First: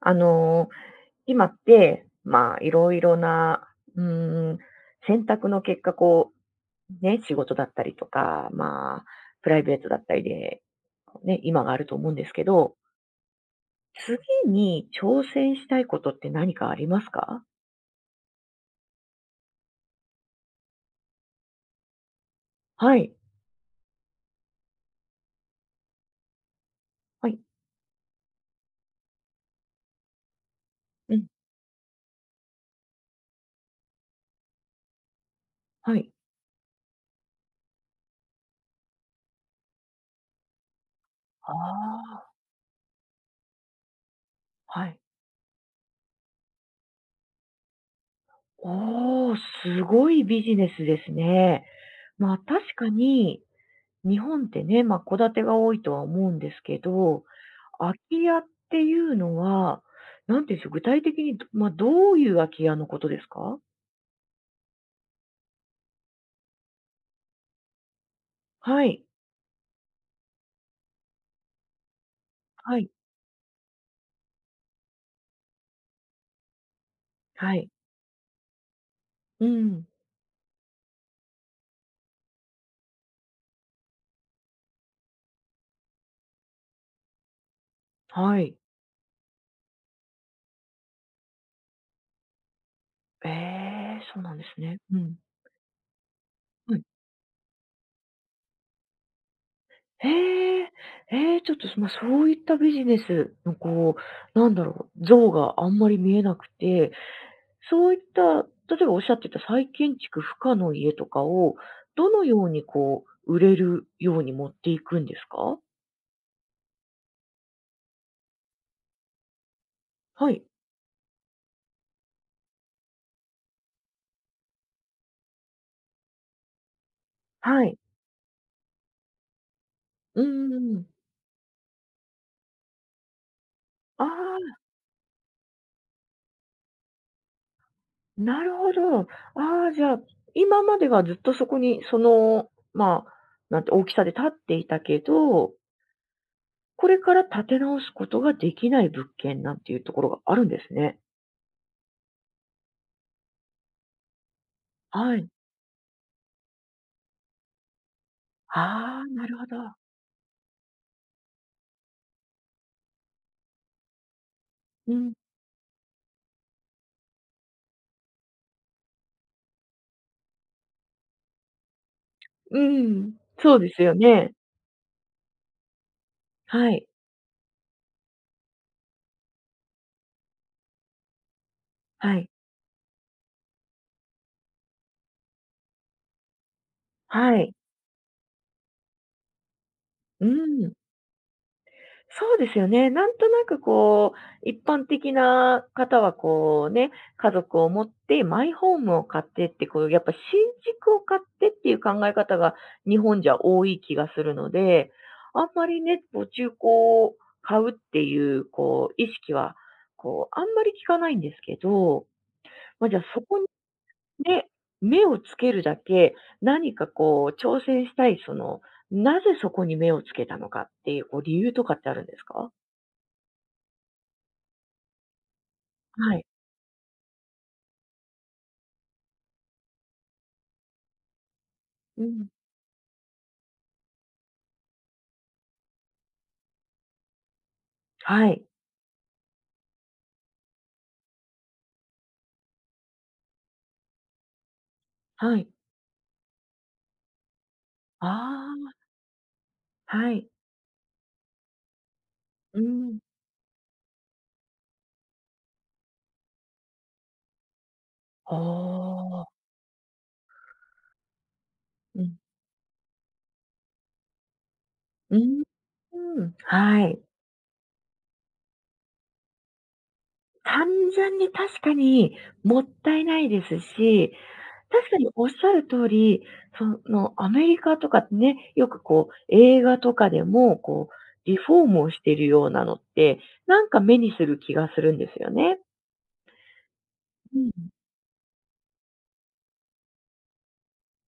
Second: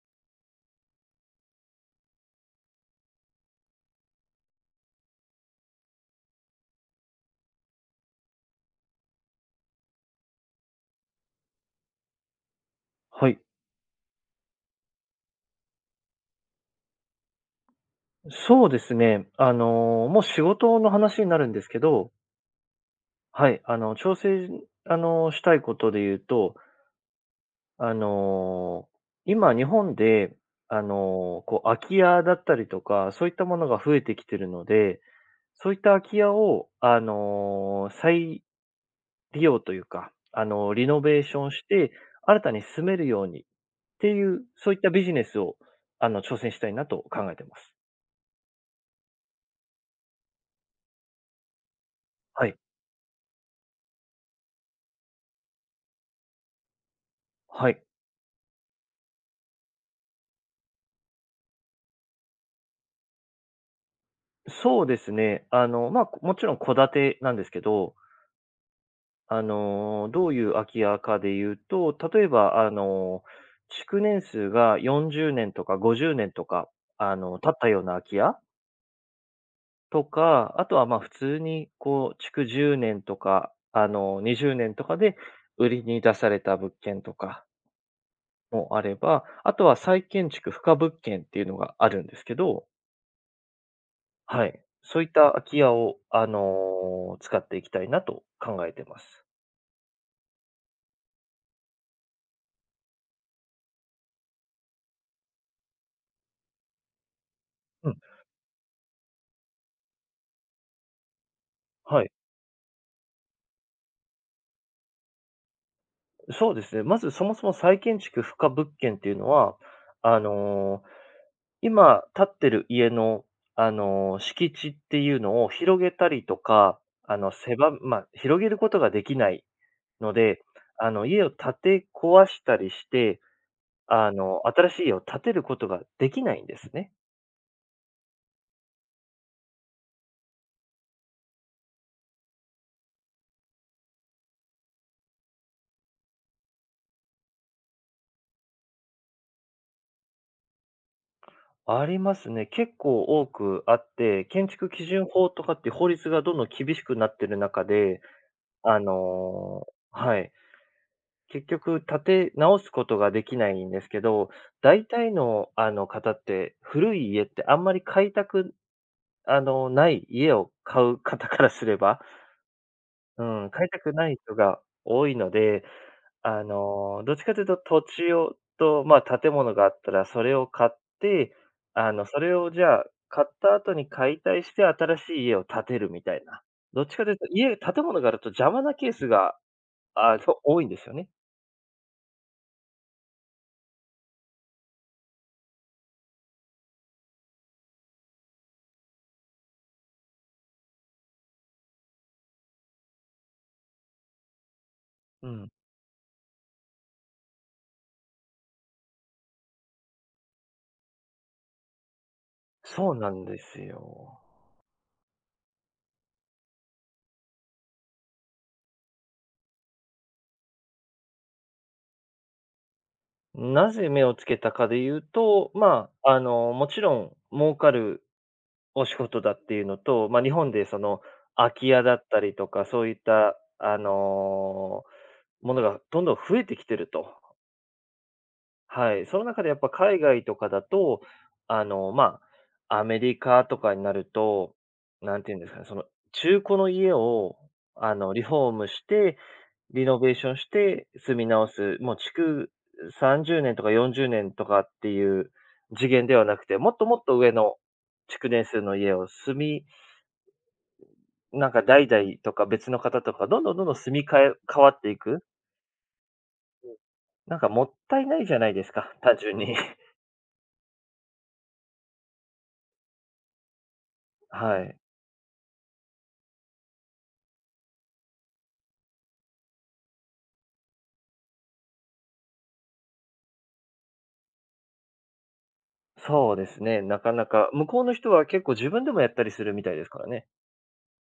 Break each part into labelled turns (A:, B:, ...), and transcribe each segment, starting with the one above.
A: あの、今って、まあ、いろいろな、うーん、選択の結果、ね、仕事だったりとか、まあ、プライベートだったりで、ね、今があると思うんですけど、
B: はい。
A: 次に挑戦したいことって何かありますか？
B: そうですね。もう仕事の話になるんですけど、
A: はい。
B: はい、調整、したいことで言うと、
A: はい。
B: あの、今日本で、
A: うん。
B: こう、空き家だったりとか、そういったものが増えてきてるので、そういった
A: は
B: 空
A: い。
B: き家を、再利用というか、リノベーションして、
A: あ
B: 新たに住めるようにっていう、そうい
A: あ、
B: っ
A: は
B: た
A: い。
B: ビジネスを、挑戦したいなと考えてます。
A: おお、すごいビジネスですね。まあ、
B: はい。
A: 確かに日本ってね、ま、あ戸建てが多いとは思うんですけど、
B: はい。
A: 空き家っていうのは、なんていうんでしょう、具体的に、どまあ、どういう空き家のことですか？
B: そうですね。まあ、こもちろん戸建てなんですけど、
A: はい。
B: どういう空き家かで言うと、例えば、
A: はい。
B: 築年数が40年とか50年とか、経
A: は
B: った
A: い。
B: ような空き家
A: うん。
B: とか、あとはまあ普通に、こう、築10年とか、20年とかで売りに出された物件とか
A: はい。
B: もあれば、あとは再建築不可物件っていうのがあるんですけど、
A: ええ、そうなんで
B: は
A: す
B: い。
A: ね。う
B: そういっ
A: ん。
B: た空き家を、
A: はい。
B: 使っていきたいなと考えてます。
A: へえ。ええ、ちょっと、そ、まあ、そういったビジネスのこう、なんだろう、像があんまり見えなくてそ
B: う
A: う
B: ん。
A: いった、例えばおっしゃってた再建築不可の家とかを、
B: は
A: ど
B: い。
A: のようにこう、売れるように持っていくんですか？
B: そうですね。まずそもそも再建築不可物件っていうのは、あ
A: はい。
B: の、今建ってる家の、敷地っていうのを広げたりとか、
A: はい。
B: まあ、広げることができないの
A: う
B: で、
A: んん。
B: 家を建て壊したりして、
A: ああ、
B: 新しい家を建てることができないんですね。
A: なるほど。ああ、じゃあ、今まではずっとそこに、その、まあ、なんて、大きさで建っていたけど、これから建て直すことができない物件なんていうところがあるんですね。
B: ありますね。結構多くあって、建築基準
A: はい。
B: 法とかっていう法律がどんどん厳しくなってる中で、あ
A: ああ、なるほど。
B: のはい。結局建て直すことができないんですけど、大
A: うん。
B: 体の、方って、古い家ってあんまり買いたく、あの、ない家を買う方からすれば、
A: うん、
B: うん、
A: そう
B: 買い
A: で
B: た
A: す
B: く
A: よ
B: ない
A: ね。
B: 人が多いので、
A: はい、
B: どっちかというと土地をと、まあ、建物があったらそれを買って、
A: は
B: そ
A: い、
B: れをじゃあ、買った後に解体して新しい家を建てるみたいな。どっちかというと、
A: はい。
B: 家建物があると邪魔なケースが、
A: う
B: 多いん
A: ん、
B: ですよね。
A: そうですよね。なんとなくこう、一般的な方はこうね、家族を持ってマイホームを買ってってこう、やっぱ新築を買ってっていう考え方が日本じゃ多い気がするので、
B: う
A: あん
B: ん。
A: まりね、こう中古を買うっていうこう意識は、こうあんまり聞かないんですけど、ま、
B: そ
A: じ
B: う
A: ゃあ
B: な
A: そ
B: ん
A: こ
B: ですよ。
A: で、目をつけるだけ、何かこう挑戦したい、その、なぜそこに目をつけたのかっていう、こう理由とかってあるんですか？
B: なぜ目をつけたかで言うと、まあ、
A: はい。
B: もちろん儲かるお仕事だっていうのと、まあ、日本でその空き家だ
A: う
B: った
A: ん。
B: りとか、そういった、あのものがどんどん増えてきてると。
A: はい。
B: はい。その中でやっぱ海外とかだと、まあ、アメリカとかになると、なんてい
A: は
B: うんで
A: い。
B: すかね、その中古の家を、リフォーム
A: あ
B: して、リ
A: あ、
B: ノベ
A: は
B: ーシ
A: い。
B: ョンして住み直す、もう築
A: うん。
B: 30年とか40年とかっていう次元ではなくて、もっともっと上の築
A: お
B: 年数の家を住
A: ー。
B: みなんか代
A: うん。
B: 々とか別の方とか、どんどんどんどん住み替え変わってい
A: う
B: く。
A: ん。うん、はい。
B: なんかもったいないじゃないですか、単純に。
A: 単純に確かにもったいないですし、
B: はい。
A: 確かにおっしゃる通り、その、アメリカとかってね、よくこう、映画とかでも、こう、リフォームをしているようなのって、なんか目にする気がするんですよね。
B: そうですね、なかな
A: う
B: か、向
A: ん。
B: こうの人は結構自分でもやったりするみたいですからね。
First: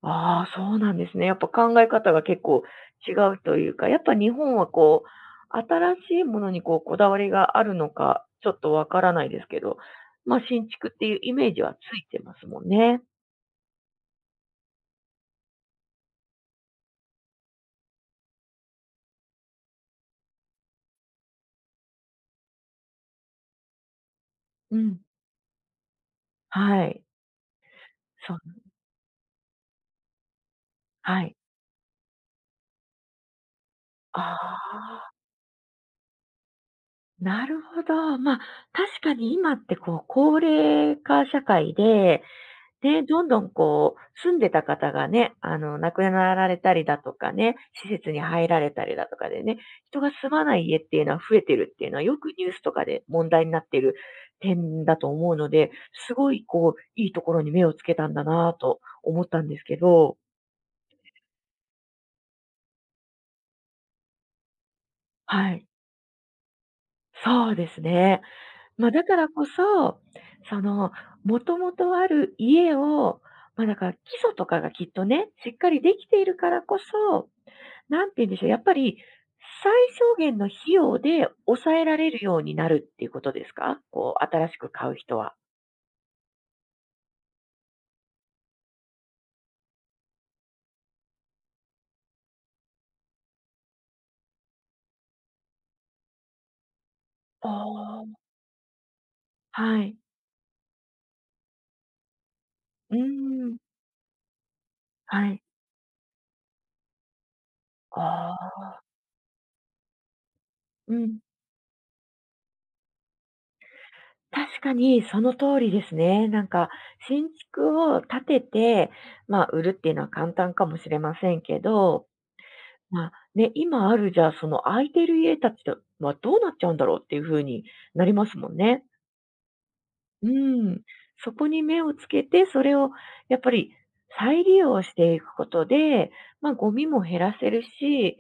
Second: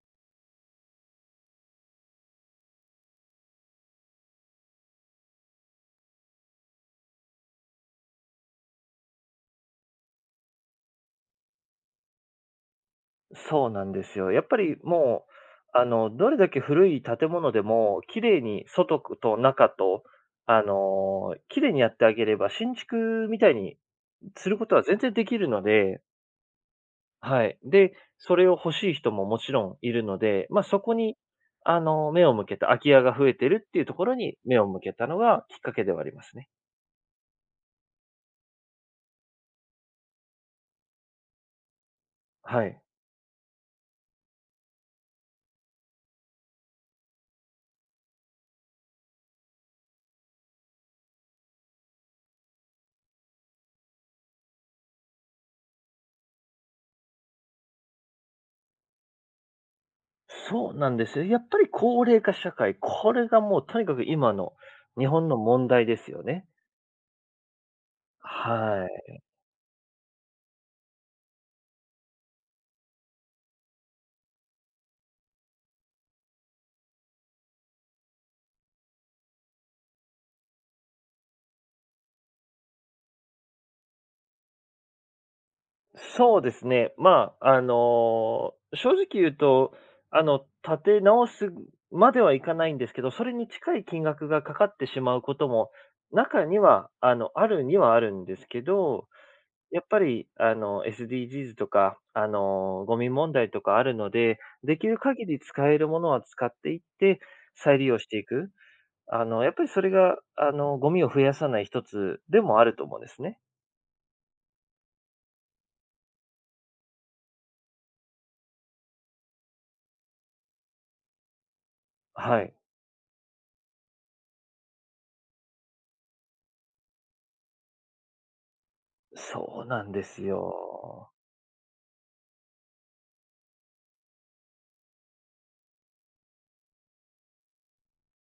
A: ああ、そうなんですね。やっぱ考え方が結構違うというか、やっぱ日本はこう、新しいものにこう、こだわりがあるのか、ちょっとわからないですけど、ま、新築っていうイメージはついてますもんね。
B: そうなんですよ。やっぱりもう、どれだけ古い建物でも、綺麗に外と中と、綺麗にやってあげれば、新築みたいにすること
A: う
B: は全
A: ん。
B: 然できるので、
A: はい。
B: はい。で、
A: そ
B: そ
A: う。
B: れを欲しい人ももちろんいるので、ま、そこに、
A: はい。
B: 目を向けた、空き家が増えてるっていうところ
A: あ
B: に目を向けた
A: あ。
B: のがきっかけではありますね。
A: なるほど。まあ、確かに今ってこう、高齢化社会で、
B: はい。
A: ね、どんどんこう、住んでた方がね、亡くなられたりだとかね、施設に入られたりだとかでね、人が住まない家っていうのは増えてるっていうのは、よくニュースとかで問題になっている点だと思うので、すごいこう、いいところに目をつけたんだなぁと思ったんですけど、
B: そうなんですよ。やっぱり高齢化社会、これがもうとにかく今の日本の
A: はい。
B: 問題ですよね。
A: そうですね。
B: は
A: まあ、だか
B: い。
A: らこそ、その、もともとある家を、まあ、だから基礎とかがきっとね、しっかりできているからこそ、なんて言うんでしょう、やっぱり最小限の費用で抑えられるようになるっていうことですか？こう新しく買う人は。
B: そうですね。まあ、正直言うと、立て直すまではいかないんですけど、それに近い金額がかかってしまうことも、中には、あ
A: あ
B: るにはある
A: あ。
B: んですけど、
A: は
B: やっ
A: い。
B: ぱり、SDGsとか、
A: う
B: ゴ
A: ー
B: ミ問題
A: ん。
B: とかあるので、できる
A: は
B: 限り
A: い。
B: 使えるものは使っていって、再利用してい
A: あ
B: く。
A: あ。
B: やっぱりそれが、ゴ
A: う
B: ミを
A: ん。
B: 増やさない一つでもあると思うんですね。
A: 確かにその通りですね。なんか、新築を建てて、まあ、売るっていうのは簡単かもしれませんけど、
B: はい。
A: まあ、ね、今あるじゃあ、その空いてる家たちはどうなっちゃうんだろうっていう風になりますもんね。
B: そうなんです
A: うん、
B: よ。
A: そこに目をつけて、それをやっぱり再利用していくことで、まあ、ゴミも減らせるし、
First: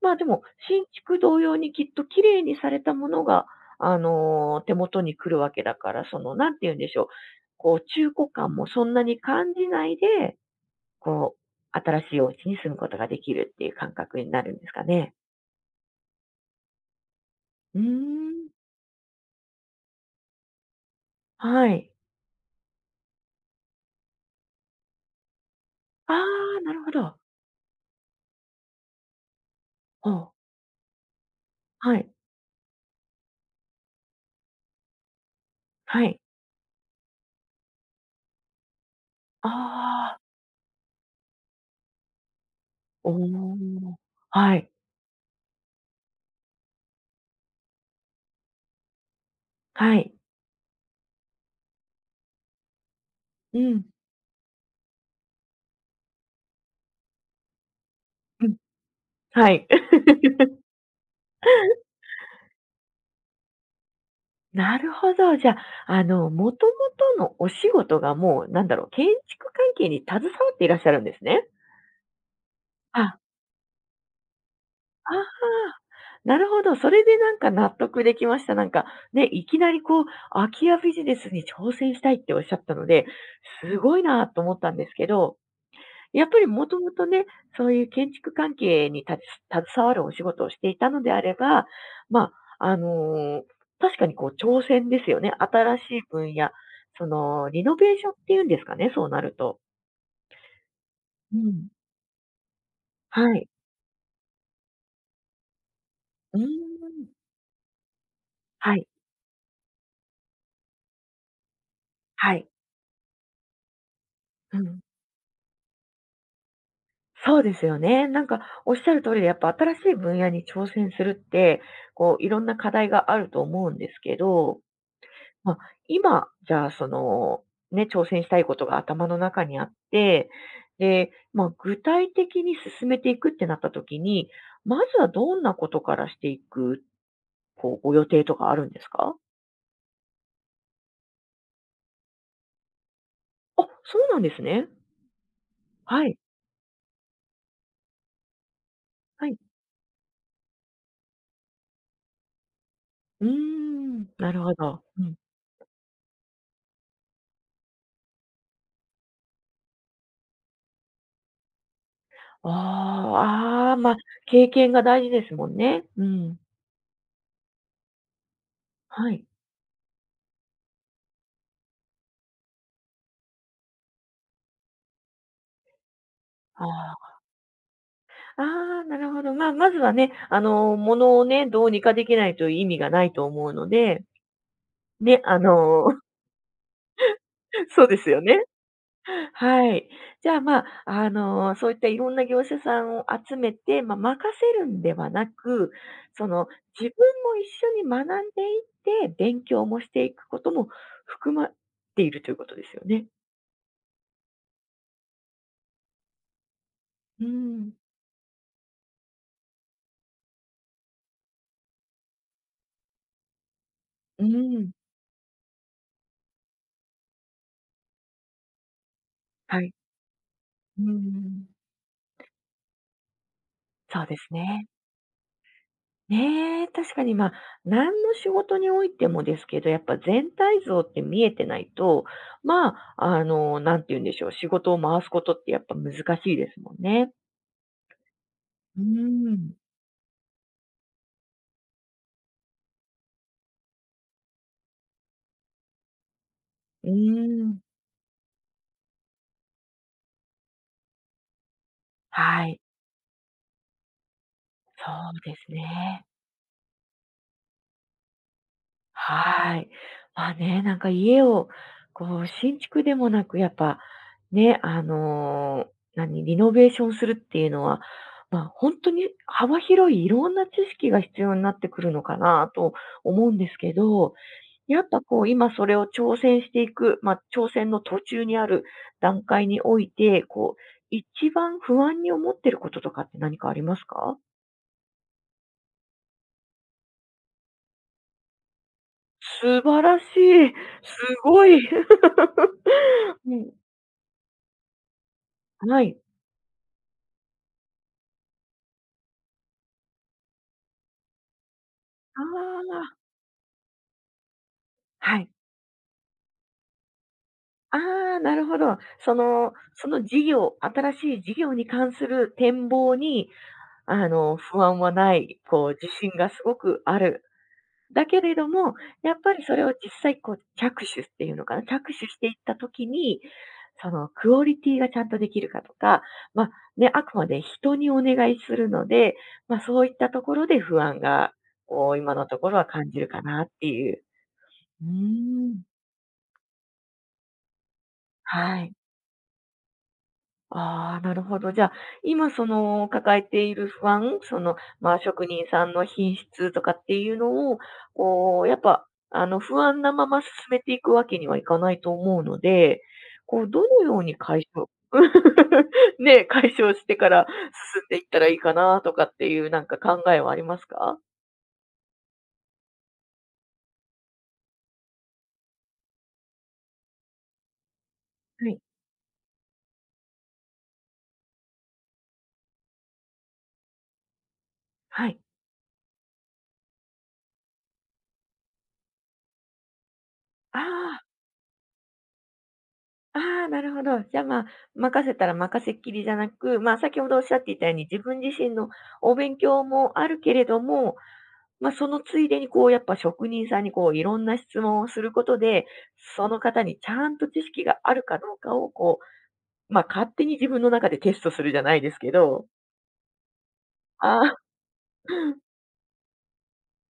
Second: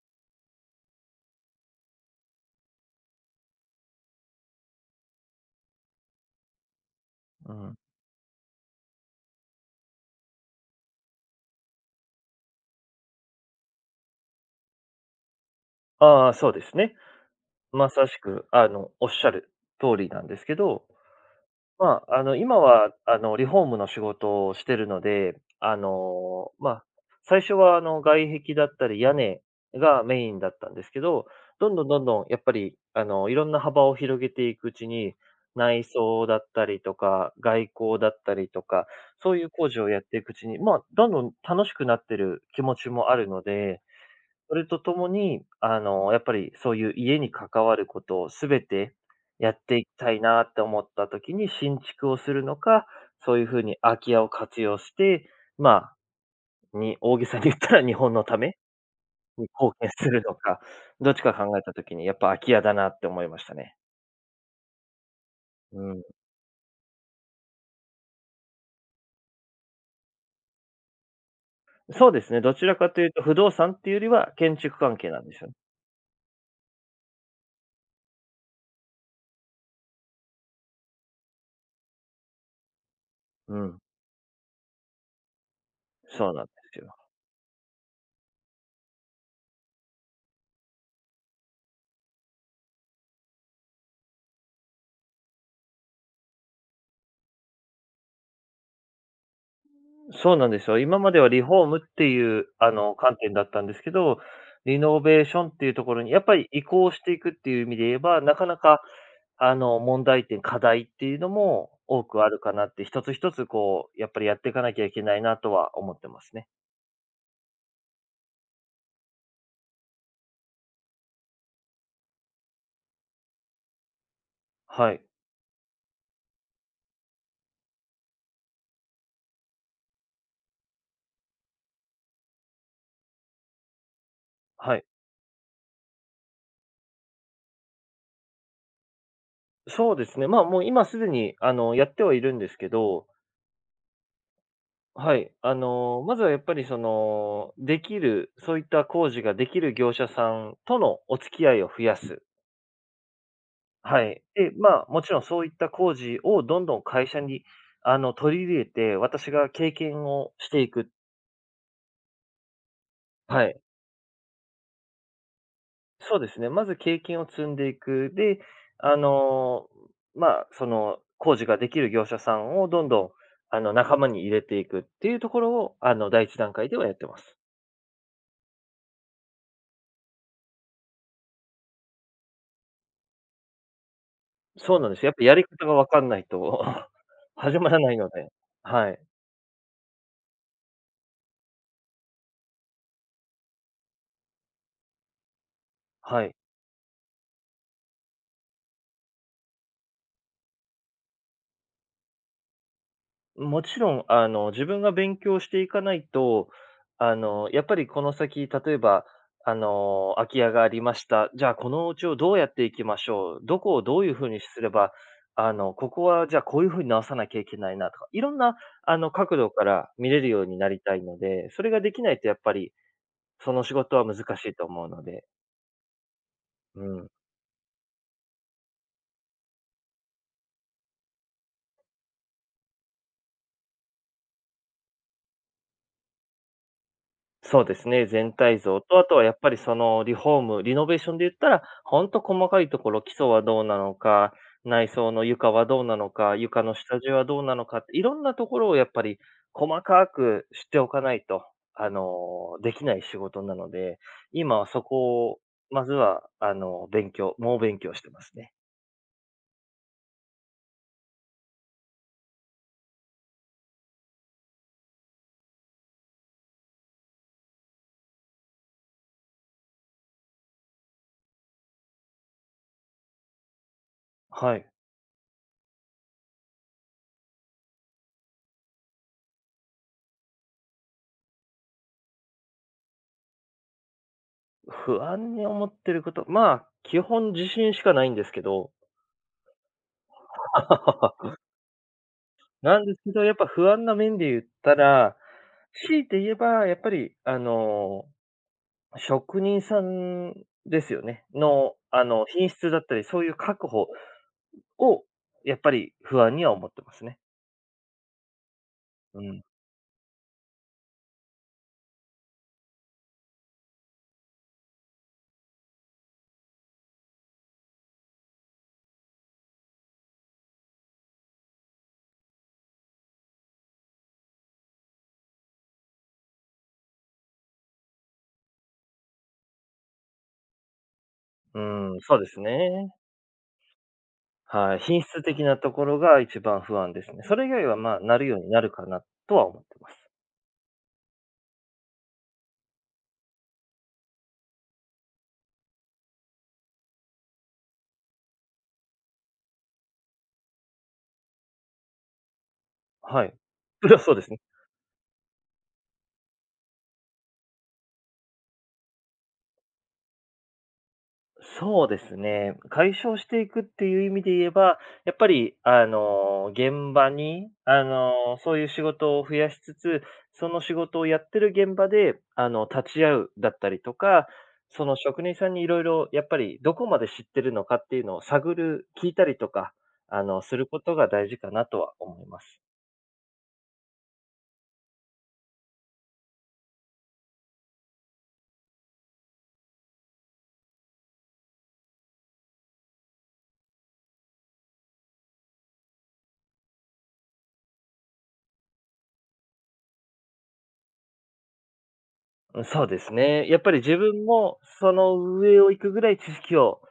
A: ま、でも新築同様にきっと綺麗にされたものが、手元に来るわけだから、その、なんて言うんでしょう、
B: うん。
A: こう中古感もそんなに感じないで、こう新しいお家に住むことができるっていう感覚になるんですかね。
B: ああ、そうですね。
A: うー
B: まさしく、
A: ん、
B: おっしゃる通りなんですけど
A: はい。
B: まあ、今は、リフォームの仕事をしてるので、
A: ああ、
B: ま
A: な
B: あ、
A: るほど。
B: 最初は、外壁だったり屋根が
A: ほ
B: メイ
A: う、
B: ンだったんですけど、どんどん
A: は
B: どん
A: い、
B: どん、やっぱり、いろんな幅を広げていくうちに、内
A: はい、
B: 装だったりとか、外構だったりとか、そうい
A: あ
B: う工事をやってい
A: あ。
B: くうちに、まあ、どんどん楽しくなってる気持ちも
A: お
B: あるので、
A: お、は
B: それ
A: い、
B: とともに、やっぱりそういう家に関わることをすべてやっていき
A: は
B: た
A: い。
B: いなって思った時に新築をするのか、そういうふ
A: う
B: うに
A: ん、
B: 空き家を活用して、まあ、に大げさに言ったら日本のた
A: うん、
B: めに
A: はい。
B: 貢献するの か、どっちか考えた時にやっぱ空き家だなって思いましたね。
A: なるほど、じゃ
B: う
A: あ、
B: ん。
A: もともとのお仕事がもうなんだろう、建築関係に携わっていらっしゃるんですね。
B: そうですね、どちらかという
A: あ、
B: と不動産っていうよりは建築関
A: あ
B: 係な
A: あ、
B: んですよね。
A: なるほど、それでなんか納得できました。なんか、ね、いきなりこう、空き家ビジネスに挑戦したいっておっしゃったので、
B: う
A: す
B: ん、
A: ごいなと思ったんですけどやっ
B: そう
A: ぱ
B: なん
A: り
B: で
A: も
B: す
A: とも
B: よ。
A: とね、そういう建築関係に立ち携わるお仕事をしていたのであれば、まあ、確かにこう挑戦ですよね。新しい分野、そのリノベーションっていうんですかね、そうなると。
B: そうなんですよ。今までは
A: う
B: リフォー
A: ん。
B: ムっていう、観
A: は
B: 点だ
A: い。
B: ったんですけど、リノベーションっていうところにやっぱ
A: うー
B: り移行し
A: ん。
B: ていくっていう意味で言えば、なかな
A: は
B: か、
A: い、
B: 問題点、課題っていうのも多くあ
A: は
B: る
A: い。
B: かなって、一つ一つこう、やっぱりやってい
A: う
B: かな
A: ん。
B: きゃいけないなとは思ってますね。
A: そうですよね。なんかおっしゃる通りで、やっぱ新しい分野に挑戦するって、こういろんな課題があると思うんですけど
B: はい。
A: まあ、今、じゃあ、その、ね、挑戦したいことが頭の中にあって、で、まあ、具体的に進めていくってなった時に、
B: は
A: ま
B: い。
A: ずはどんなことからしていく、こう、ご予定とかあるんですか？
B: そうですね。まあ、もう今すでに、やってはいるんですけど、
A: あ、そうなんですね。
B: はい。
A: は
B: ま
A: い、
B: ずはやっぱりその、できる、そういった工事
A: は
B: が
A: い。
B: できる業者さんとのお付き合いを増やす。
A: うー
B: は
A: ん、
B: い。
A: なる
B: で、
A: ほど。
B: まあ、
A: う
B: もち
A: ん。
B: ろんそういった工事をどんどん会社に、取り入れて、私が経験をしていく。
A: ああ、
B: はい。
A: ああ、まあ、経験が大事ですもんね。う
B: そうで
A: ん。
B: すね。まず経験を積んでいく。で、あ
A: はい。
B: の、まあ、その、工事ができる業者さんをどんどん、仲間に入れていくっていうところを、第一段
A: あ
B: 階ではやって
A: あ。
B: ます。
A: ああ、なるほど。まあ、まずはね、ものをね、どうにかできないと意味がないと思うので
B: そうなんですよ。やっ
A: ね、
B: ぱやり方がわかんないと 始 まら
A: そう
B: な
A: で
B: いの
A: すよ
B: で。
A: ね。
B: はい。
A: はい。じゃあ、まあ、そういったいろんな業者さんを集めて、まあ、任せるんではなく、
B: は
A: そ
B: い。
A: の、自分も一緒に学んでいって、勉強もしていくことも含まっているということですよね。
B: もちろん、自分が勉強していかないと、
A: う
B: やっ
A: ん。
B: ぱりこの先、例えば、空き家がありました。じゃあ、このお家をどうやっていきましょう。どこをどういうふ
A: う
B: うにすれ
A: ん。
B: ば、ここは、じゃあ、こういうふうに直さなきゃいけないなとか、いろんな、角度
A: は
B: か
A: い。
B: ら見れるようになり
A: う
B: たいの
A: ん。
B: で、それができないと、やっぱり、その仕事
A: そ
B: は
A: うで
B: 難
A: す
B: しいと
A: ね。
B: 思うので。
A: ねえ、
B: う
A: 確か
B: ん。
A: に、まあ、何の仕事においてもですけど、やっぱ全体像って見えてないと、まあ、なんて言うんでしょう、仕事を回すことってやっぱ難しいですもんね。
B: そうですね、全体
A: う
B: 像
A: ー
B: と、あとはやっぱり
A: ん。
B: そのリフォーム、リノベーションで言ったら、ほんと細かいところ、基礎はどうなのか、内装の床はどうなのか、床の
A: う
B: 下地はどう
A: ー
B: な
A: ん、
B: のかって、いろんなところをやっぱり細かく知っておかないと、
A: はい、
B: できない仕事なので、今はそ
A: そう
B: こ
A: で
B: を
A: す
B: まず
A: ね。
B: は、勉強猛勉強してますね。
A: はい。まあね、なんか家を、こう、新築でもなく、やっぱ、ね、何、リノベーションするっていうのは、まあ、本当に幅広いいろんな知識が必要になってくるのかなと思うんですけど、
B: はい。
A: やっぱこう、今それを挑戦していく、ま、挑戦の途中にある段階において、こう、一番不安に思ってることとかって何かありますか？
B: 不安に思ってること、まあ、基本自信しかないんですけど。
A: 素晴らしい。す ごい。
B: なんですけど、や
A: う
B: っぱ
A: ん。
B: 不安な面で言ったら、
A: はい。
B: 強いて言えば、やっぱり、職人さんですよね。の、
A: あ
B: 品質だ
A: あ、
B: ったり、そういう確保を、
A: はい。
B: やっぱり不安には思ってますね。
A: ああ、なるほど。そ
B: うん。
A: の、その事業新しい事業に関する展望に、不安はない、こう自信がすごくある。だけれども、やっぱりそれを実際こう着手っていうのかな、着手していった時に、そのクオリティがちゃんとできるかとか、まあ、ね、あくまで人にお願いするので、まあ、そういったところで不安が、
B: う
A: こう
B: ん、
A: 今
B: そう
A: の
B: で
A: と
B: す
A: ころは
B: ね。
A: 感じるかなっていう。
B: はい。
A: うー
B: 品質的な
A: ん。
B: ところが一番不安ですね。それ以外は、まあ、なるように
A: は
B: なる
A: い。
B: かなとは思ってます。
A: ああ、なるほど。じゃあ、今その抱えている不安、その、まあ、職人さんの品質とかっていうのを、こう、やっぱ、不安なまま進めていくわけにはいかないと思うので、
B: はい。
A: こう、どの
B: それ
A: よ
B: は
A: う
B: そう
A: に
B: ですね。
A: 解消 ね、解消してから進んでいったらいいかなとかっていうなんか考えはありますか。
B: そうですね。解消していくっていう意味で言えば、やっぱり、現場に、
A: は
B: そう
A: い。
B: いう仕事を増やしつつ、その仕事をやってる現場で、立ち会うだったりとか、その
A: はい。
B: 職人さんにいろいろ、やっぱりどこまで知ってるのかっていうのを探る、聞いたりとか、すること
A: ああ。
B: が大事かなとは思います。
A: ああ、なるほど。じゃあ、まあ、任せたら任せっきりじゃなく、まあ、先ほどおっしゃっていたように、自分自身のお勉強もあるけれども、まあ、そのついでに、こう、やっぱ職人さんに、こう、いろんな質問をすることで、その方にちゃんと知識があるかどうかを、こう、まあ、勝手に自分の中でテストするじゃないですけど、
B: うんそうですね。やっぱり自
A: あ
B: 分
A: あ、
B: もその 上を行くぐらい知識を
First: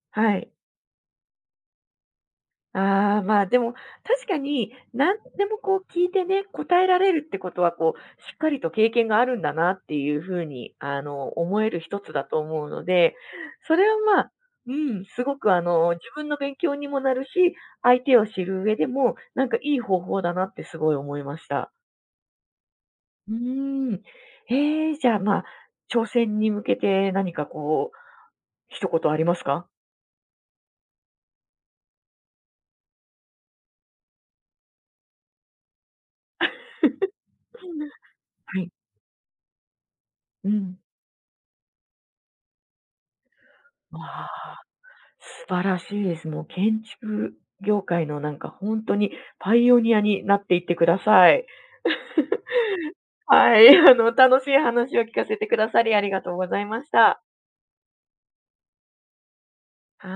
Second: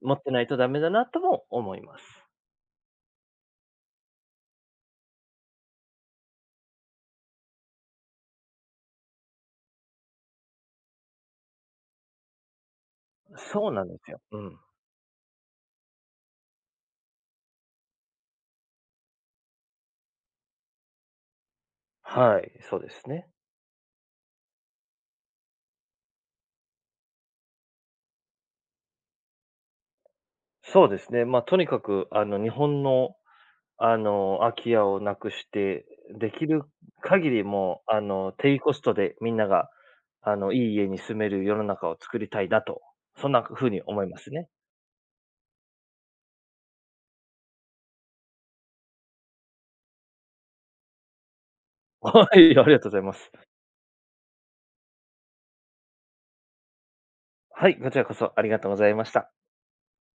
B: 持って
A: は
B: ない
A: い。
B: とダメだなとも思います。
A: ああ、まあ、でも、確かに、何でもこう聞いてね、答えられるってことは、こう、しっかりと経験があるんだなっていう風に、思える一つだと思うので、
B: そう
A: そ
B: な
A: れ
B: んで
A: は
B: す
A: ま
B: よ。
A: あ、
B: うん。
A: うん、すごく自分の勉強にもなるし、相手を知る上でも、なんかいい方法だなってすごい思いました。
B: はい、そうですね。
A: うーん。ええ、じゃあ、まあ、挑戦に向けて何かこう、一言ありますか？
B: そうですね。まあ、とにかく、日本の、空き家をなくして、できる限りも
A: うん。
B: う、低
A: はい。
B: コストでみんなが、
A: う
B: いい
A: ん。
B: 家に住める世の中を作りたいなと、そんな風に思いま
A: あ
B: すね。
A: あ。素晴らしいです。もう建築業界のなんか本当にパイオニアになっていってください。
B: はい、ありがとうございます。
A: はい、あの楽しい話を聞かせてくださりありがとうございました。
B: はい、こちらこそありがとうございました。
A: はい。